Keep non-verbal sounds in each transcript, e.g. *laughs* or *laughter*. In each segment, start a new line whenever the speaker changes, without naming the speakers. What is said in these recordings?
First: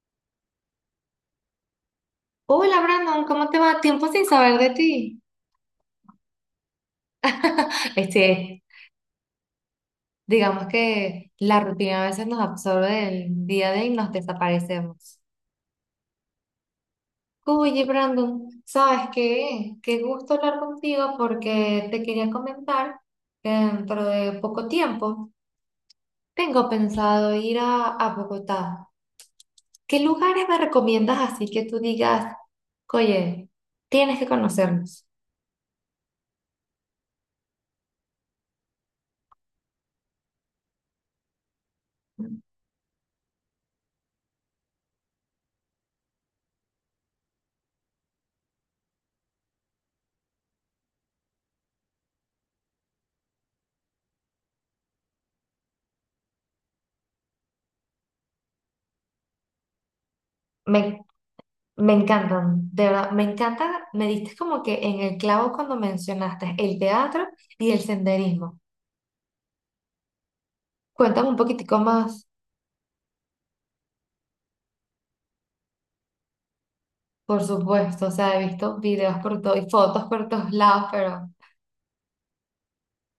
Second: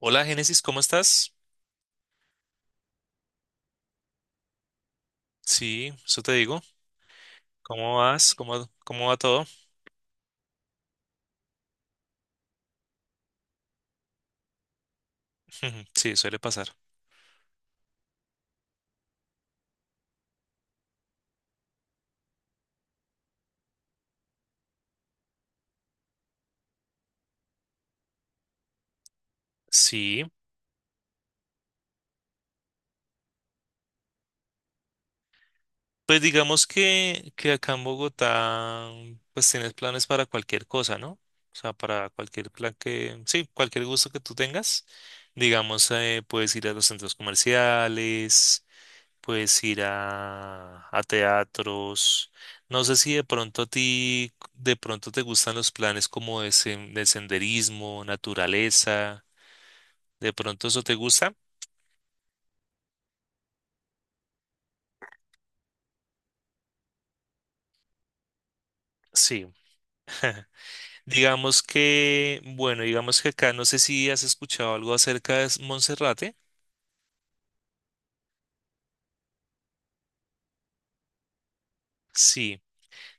Hola, Génesis, ¿cómo estás?
Hola Brandon, ¿cómo te va? Tiempo sin saber de ti.
Sí, eso te digo.
*laughs*
¿Cómo
Este,
vas? ¿Cómo va todo?
digamos que la rutina a veces nos absorbe del día a día y nos desaparecemos.
*laughs* Sí, suele pasar.
Oye Brandon, ¿sabes qué? Qué gusto hablar contigo porque te quería comentar que dentro de poco tiempo tengo pensado ir a Bogotá. ¿Qué
Sí,
lugares me recomiendas así que tú digas, oye, tienes que conocernos?
pues digamos que acá en Bogotá, pues tienes planes para cualquier cosa, ¿no? O sea, para cualquier plan que, sí, cualquier gusto que tú tengas. Digamos, puedes ir a los centros comerciales. Puedes ir a teatros. No sé si de pronto a ti, de pronto te gustan los planes como de, de senderismo, naturaleza. ¿De pronto eso te
Me
gusta?
Me encantan, de verdad, me encanta, me diste como que en el clavo cuando mencionaste el teatro y el senderismo.
Sí.
Cuéntame un
Digamos
poquitico más,
que, bueno, digamos que acá no sé si has escuchado algo acerca de Monserrate.
por supuesto, o sea, he visto videos por todo y fotos por todos lados, pero...
Sí.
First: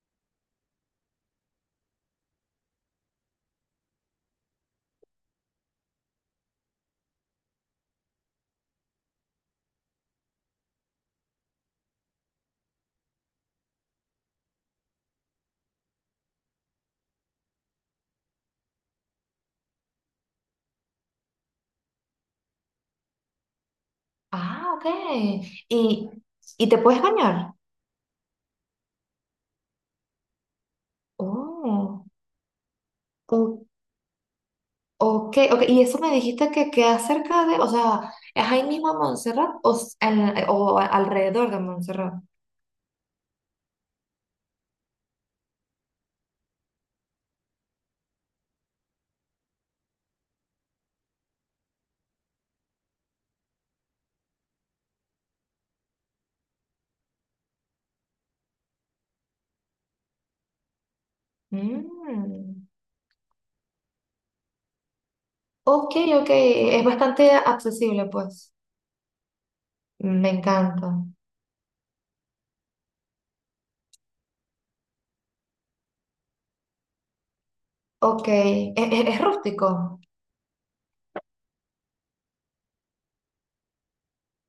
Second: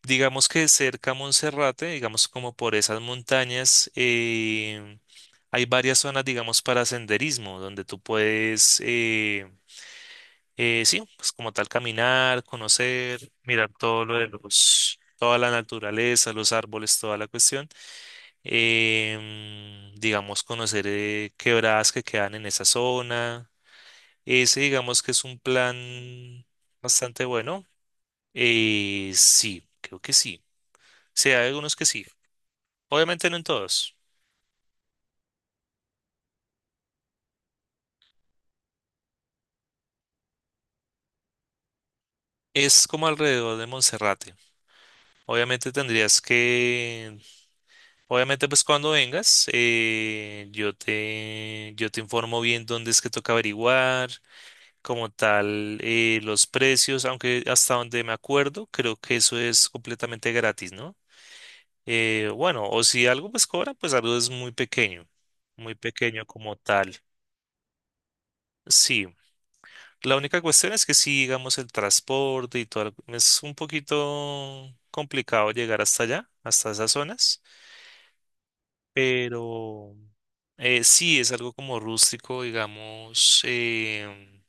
Digamos que cerca a Monserrate, digamos como por esas montañas, hay varias zonas, digamos, para senderismo, donde tú puedes... sí, pues como tal caminar, conocer, mirar todo lo de los, toda la naturaleza, los árboles, toda la cuestión. Digamos, conocer quebradas que quedan en esa zona. Ese,
Ah, ok.
digamos que es un
¿Y,
plan
y te puedes
bastante
bañar?
bueno. Sí, creo que sí. Sí, hay algunos que
Oh,
sí. Obviamente no en
o-
todos.
ok, ok. Y eso me dijiste que queda cerca de, o sea, ¿es ahí mismo en Montserrat o, alrededor de Montserrat?
Es como alrededor de Monserrate. Obviamente tendrías que Obviamente, pues cuando vengas, yo te informo bien dónde es que toca averiguar, como tal, los precios, aunque hasta donde me acuerdo, creo que eso es completamente gratis, ¿no?
Mm.
Bueno, o si algo pues cobra, pues algo es muy
Ok,
pequeño
ok,
como
es
tal.
bastante accesible, pues.
Sí, la
Me
única cuestión es
encanta.
que si, digamos, el transporte y todo, es un poquito complicado llegar hasta allá, hasta esas zonas.
Ok, es,
Pero
rústico.
sí, es algo como rústico, digamos,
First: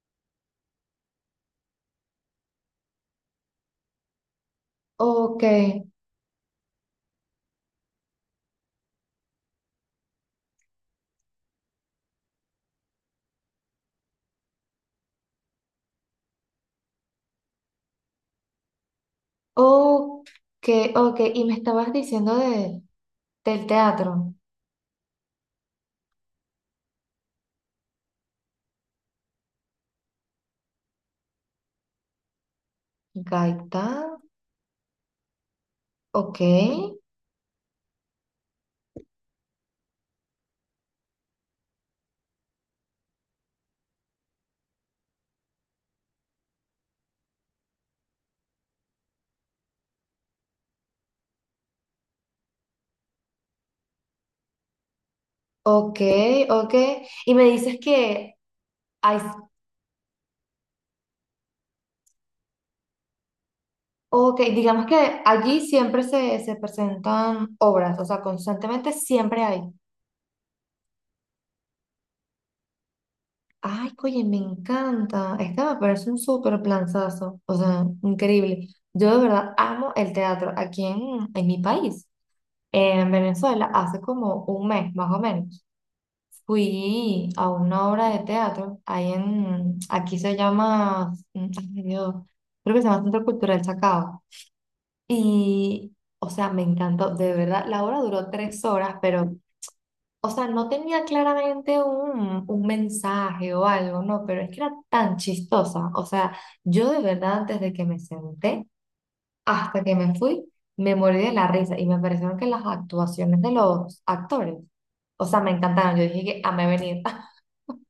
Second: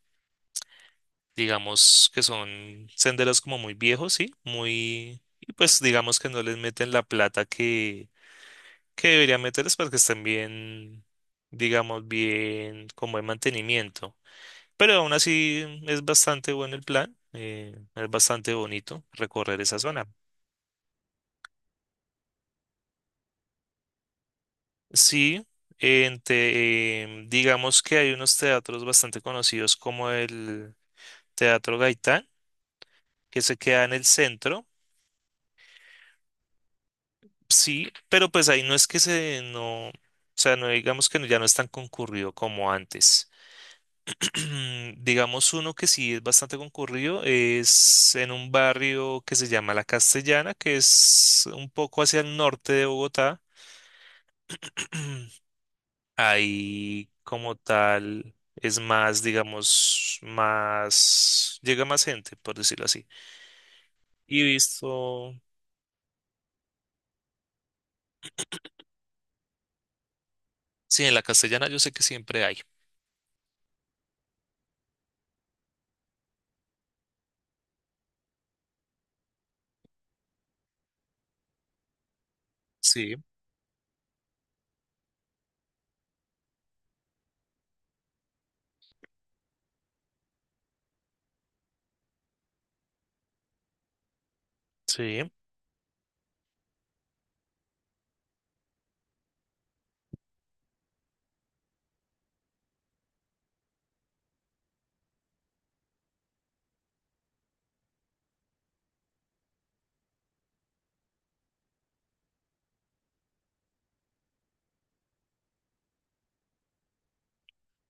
digamos que son senderos como muy viejos, sí, muy,
Ok,
y pues digamos que no les meten la plata que deberían meterles para que estén bien, digamos, bien, con buen mantenimiento. Pero aún así es bastante bueno el plan, es bastante bonito recorrer esa zona.
ok, ok. Y me estabas diciendo del teatro.
Sí, digamos que hay unos teatros bastante conocidos como el... Teatro Gaitán, que se queda
Gaita,
en el centro,
ok,
sí, pero pues ahí no es que se, no, o sea, no digamos que no- ya no es tan concurrido como antes. *clears throat* Digamos uno que sí es bastante concurrido, es en un barrio que se llama La Castellana, que es un poco hacia el norte de Bogotá. *clears throat*
ok, ok.
Ahí
Y me
como
dices que
tal es
hay,
más, digamos, más, llega más gente, por decirlo así.
ok,
Y
digamos que
visto,
allí siempre se presentan obras, o sea, constantemente siempre hay.
sí, en La Castellana yo sé que siempre hay.
Ay, oye, me encanta. Este me parece un súper planazo, o sea, increíble. Yo de verdad amo el teatro aquí en mi país. En
Sí.
Venezuela, hace como un mes más o menos, fui a una obra de teatro, ahí en, aquí se llama, mm, ay Dios, creo que se llama Centro Cultural Chacao.
Sí,
Y, o sea, me encantó, de verdad, la obra duró tres horas, pero, o sea, no tenía claramente un mensaje o algo, no, pero es que era tan chistosa, o sea, yo de verdad antes de que me senté, hasta que me fui, me morí de la risa y me parecieron que las actuaciones de los actores, o sea, me encantaron. Yo dije que amé venir. *laughs*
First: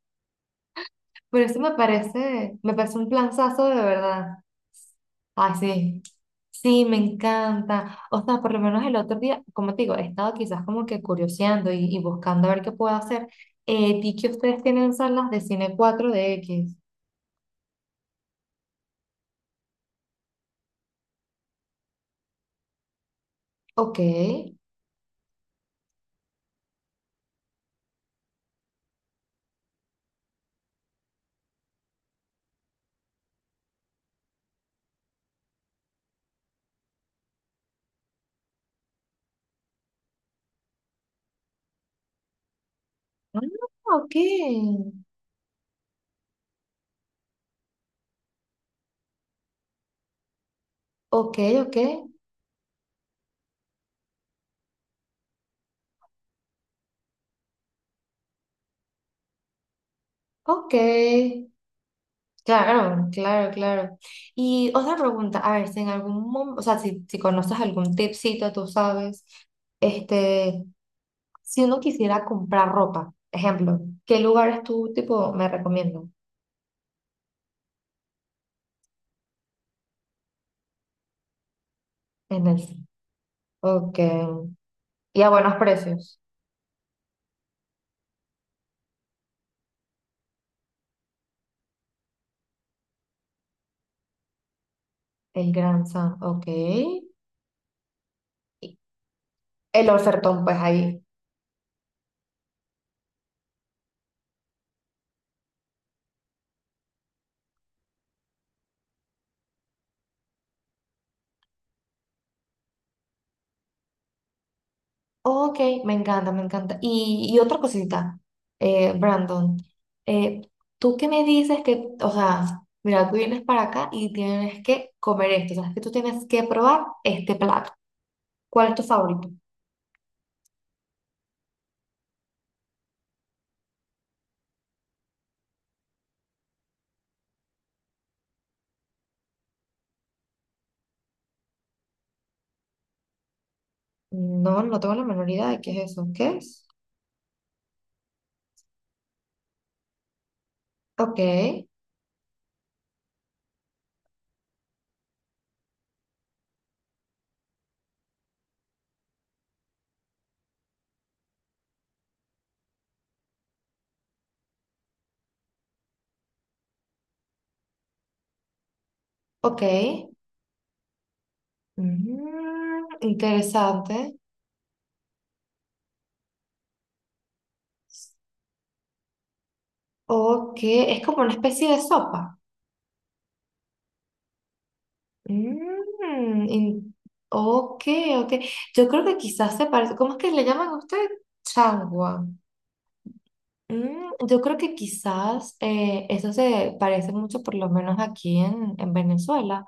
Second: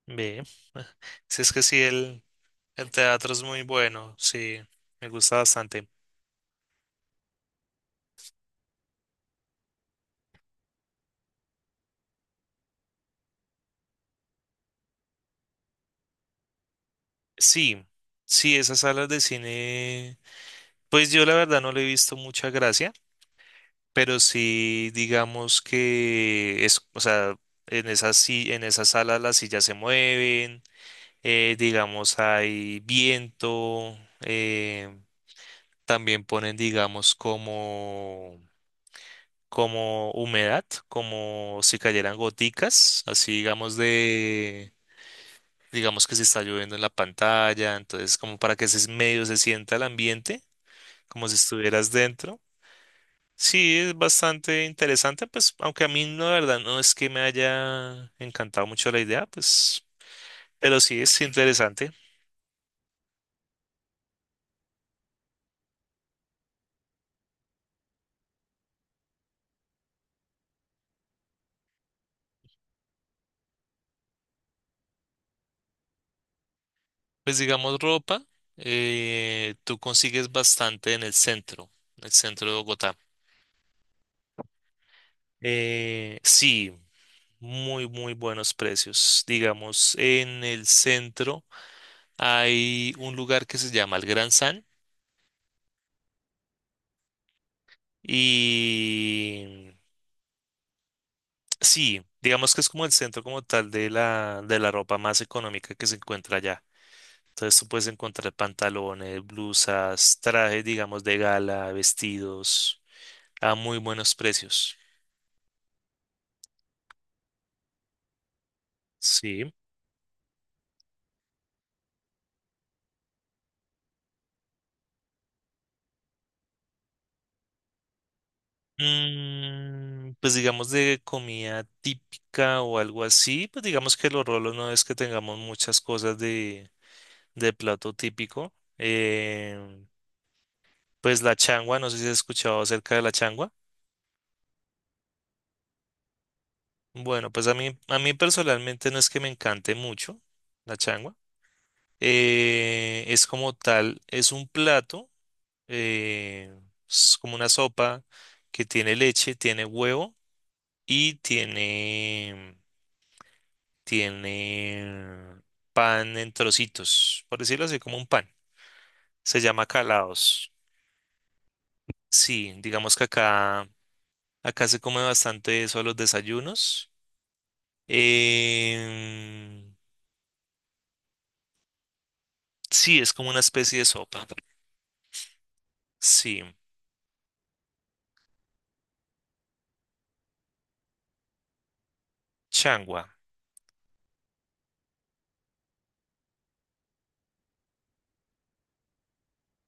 bien. *laughs* Si
Pero
es
eso
que sí,
me
el
parece un
teatro es muy
planzazo de
bueno,
verdad.
sí, me gusta
Ay,
bastante.
sí. Sí, me encanta. O sea, por lo menos el otro día, como te digo, he estado quizás como que curioseando y buscando a ver qué puedo hacer. Vi que ustedes tienen salas de cine 4DX.
Sí, sí, esas salas de cine, pues yo la verdad no le he visto mucha gracia,
Ok.
pero sí, digamos que es, o sea, en esas, en esas salas las sillas se mueven, digamos hay viento, también ponen, digamos, como... como humedad, como si cayeran goticas, así
Ah,
digamos
ok.
de, digamos que se está lloviendo en la pantalla, entonces como para que ese medio se sienta el ambiente, como si
Ok, ok.
estuvieras dentro. Sí, es bastante interesante, pues, aunque a mí no, la verdad, no es que me haya encantado mucho la idea, pues,
Ok.
pero sí es interesante.
Claro, claro, claro. Y otra pregunta, a ver, si en algún momento, o sea, si conoces algún tipcito, tú sabes, este, si uno quisiera comprar ropa, ejemplo, ¿qué lugares tú, tipo, me recomiendas?
Pues digamos ropa, tú consigues bastante en el
En
centro de
el,
Bogotá.
ok, y a buenos precios,
Sí. Muy, muy buenos precios. Digamos, en el centro hay un lugar que se llama el Gran San
el Gran San, ok, y
y
el ofertón, pues ahí.
sí, digamos que es como el centro como tal de de la ropa más económica que se encuentra allá. Entonces tú puedes encontrar pantalones, blusas, trajes, digamos, de gala, vestidos a muy buenos precios.
Ok, me encanta, me encanta. Y otra cosita,
Sí.
Brandon, eh, tú que me dices que, o sea, mira, tú vienes para acá y tienes que comer esto, o sea, que tú tienes que probar este plato. ¿Cuál es tu favorito?
Mm, pues digamos de comida típica o algo así, pues digamos que los rolos no es que tengamos muchas cosas de plato típico. Pues la changua, no sé si has escuchado acerca de la changua.
No, no tengo la menor idea de qué es eso. ¿Qué es?
Bueno, pues a mí personalmente no es que me encante mucho la changua.
Ok,
Es como tal, es un plato, eh, es como una sopa que tiene leche, tiene huevo y tiene pan en trocitos, por decirlo así, como un pan. Se
ok.
llama calados. Sí,
Mm,
digamos que
interesante.
acá se come bastante eso a los desayunos. Em,
Ok, es como una especie de sopa.
sí, es como una especie de sopa. Sí,
Mm, in- ok, ok. Yo creo que quizás se parece. ¿Cómo es que le llaman a usted? Chagua.
changua.
Mm, yo creo que quizás eso se parece mucho, por lo menos aquí en Venezuela,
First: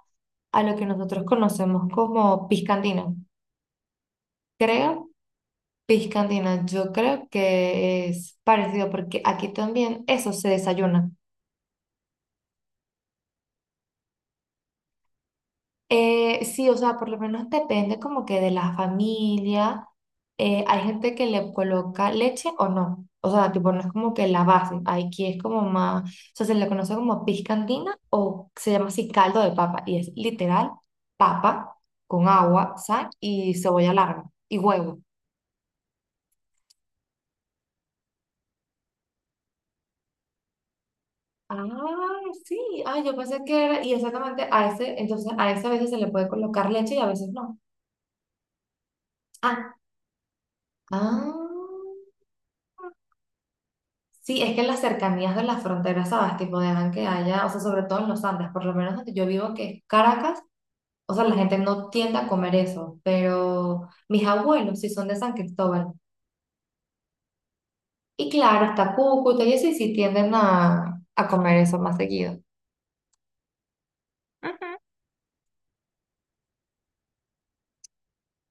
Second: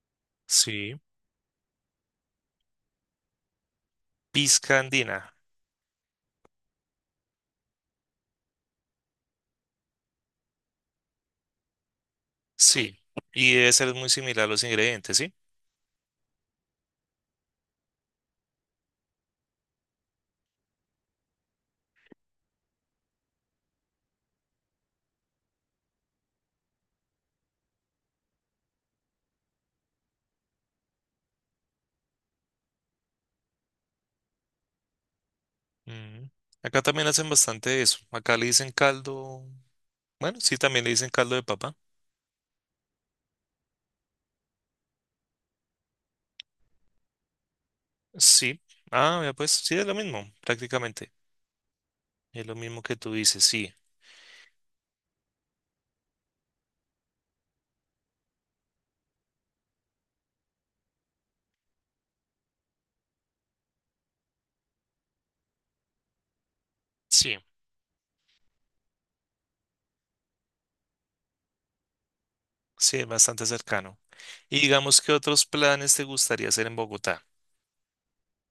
a lo que
Sí,
nosotros conocemos como piscandina.
pizca
Creo,
andina.
piscandina, yo creo que es parecido porque aquí también eso se desayuna.
Sí, y debe ser muy similar a los ingredientes, ¿sí?
Sí, o sea, por lo menos depende como que de la familia. Hay gente que le coloca leche o no. O sea, tipo, no es como que la base. Aquí es como más, o sea, se le conoce como piscandina o se llama así caldo de papa. Y es literal papa con agua, sal y cebolla larga y huevo.
Mm. Acá también hacen bastante eso. Acá le dicen caldo. Bueno, sí, también le dicen caldo de papa.
Ah, sí. Ah, yo pensé que era, y exactamente a ese, entonces a ese a veces se le puede colocar leche y a veces no.
Sí. Ah, ya pues
Ah,
sí, es lo mismo, prácticamente.
ah.
Es lo mismo que tú dices, sí.
Sí, es que las cercanías de las fronteras, ¿sabes? Tipo, dejan que haya, o sea, sobre todo en los Andes, por lo menos donde yo vivo, que es Caracas, o sea, la gente no tiende a comer eso, pero mis abuelos sí son de San Cristóbal.
Sí,
Y claro, está Cúcuta y eso, y sí tienden a comer eso más seguido.
sí, es bastante cercano. Y
Ujú.
digamos, ¿qué otros planes te gustaría hacer en Bogotá?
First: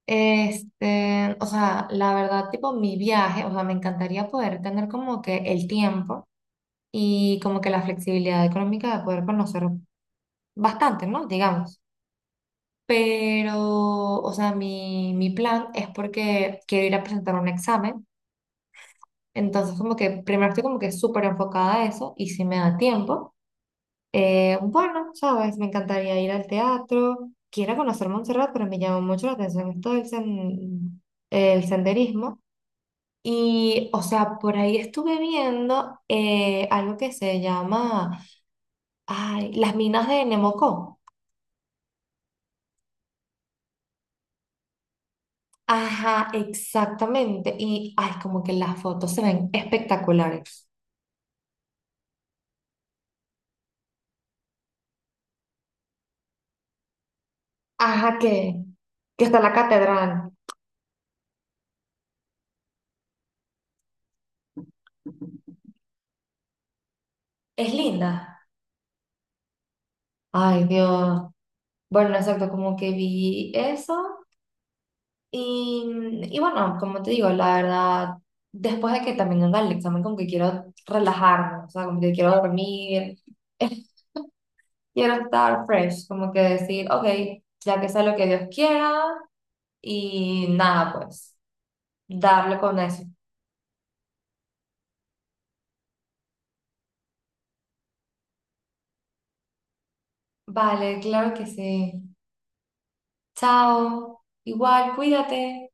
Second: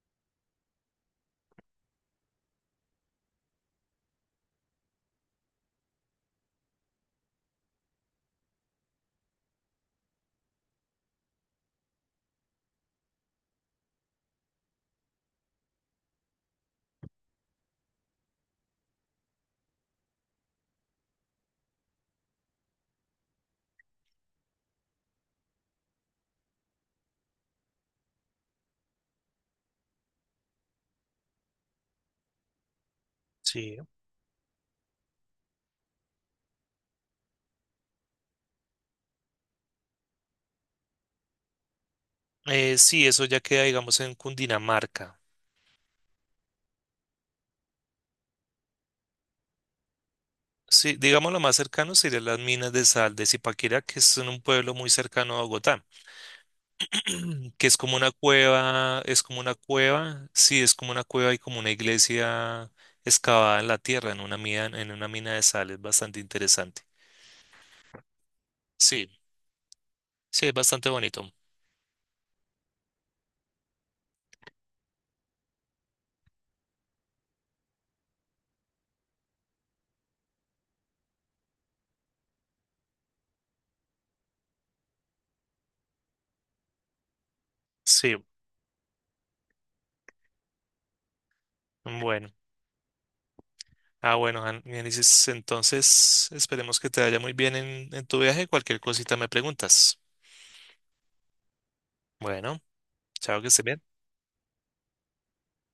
Este, o sea, la verdad, tipo, mi viaje, o sea, me encantaría poder tener como que el tiempo y como que la flexibilidad económica de poder conocer bastante, ¿no? Digamos. Pero, o sea, mi plan es porque quiero ir a presentar un examen. Entonces, como que primero estoy como que súper enfocada a eso y si me da tiempo, bueno, sabes, me encantaría ir al teatro. Quiero conocer Montserrat, pero me llama mucho la atención esto el senderismo.
Sí.
Y, o sea, por ahí estuve viendo algo que se llama, ay, las minas de Nemocó.
Sí, eso ya queda, digamos, en Cundinamarca.
Ajá, exactamente. Y ay, como que las fotos se ven espectaculares.
Sí, digamos, lo más cercano serían las minas de sal de Zipaquirá, que es en un pueblo muy cercano a Bogotá, *clears throat* que es como una
Ajá,
cueva, es
que está
como
la
una cueva,
catedral.
sí, es como una cueva y como una iglesia excavada en la tierra, en una mina de sal, es bastante interesante.
Es linda.
Sí, sí, es
Ay,
bastante
Dios.
bonito.
Bueno, exacto, como que vi eso. Y bueno, como te digo, la verdad, después de que también anda el examen, como que quiero relajarme, o sea, como que quiero dormir, *laughs* quiero estar fresh, como que decir, ok, ya que sea
Sí,
lo que Dios quiera, y nada, pues,
bueno.
darle con eso.
Ah, bueno, Génesis, entonces esperemos que te vaya muy bien en tu viaje. Cualquier cosita me preguntas.
Vale, claro que sí.
Bueno, chao, que estés bien.
Chao. Igual, cuídate.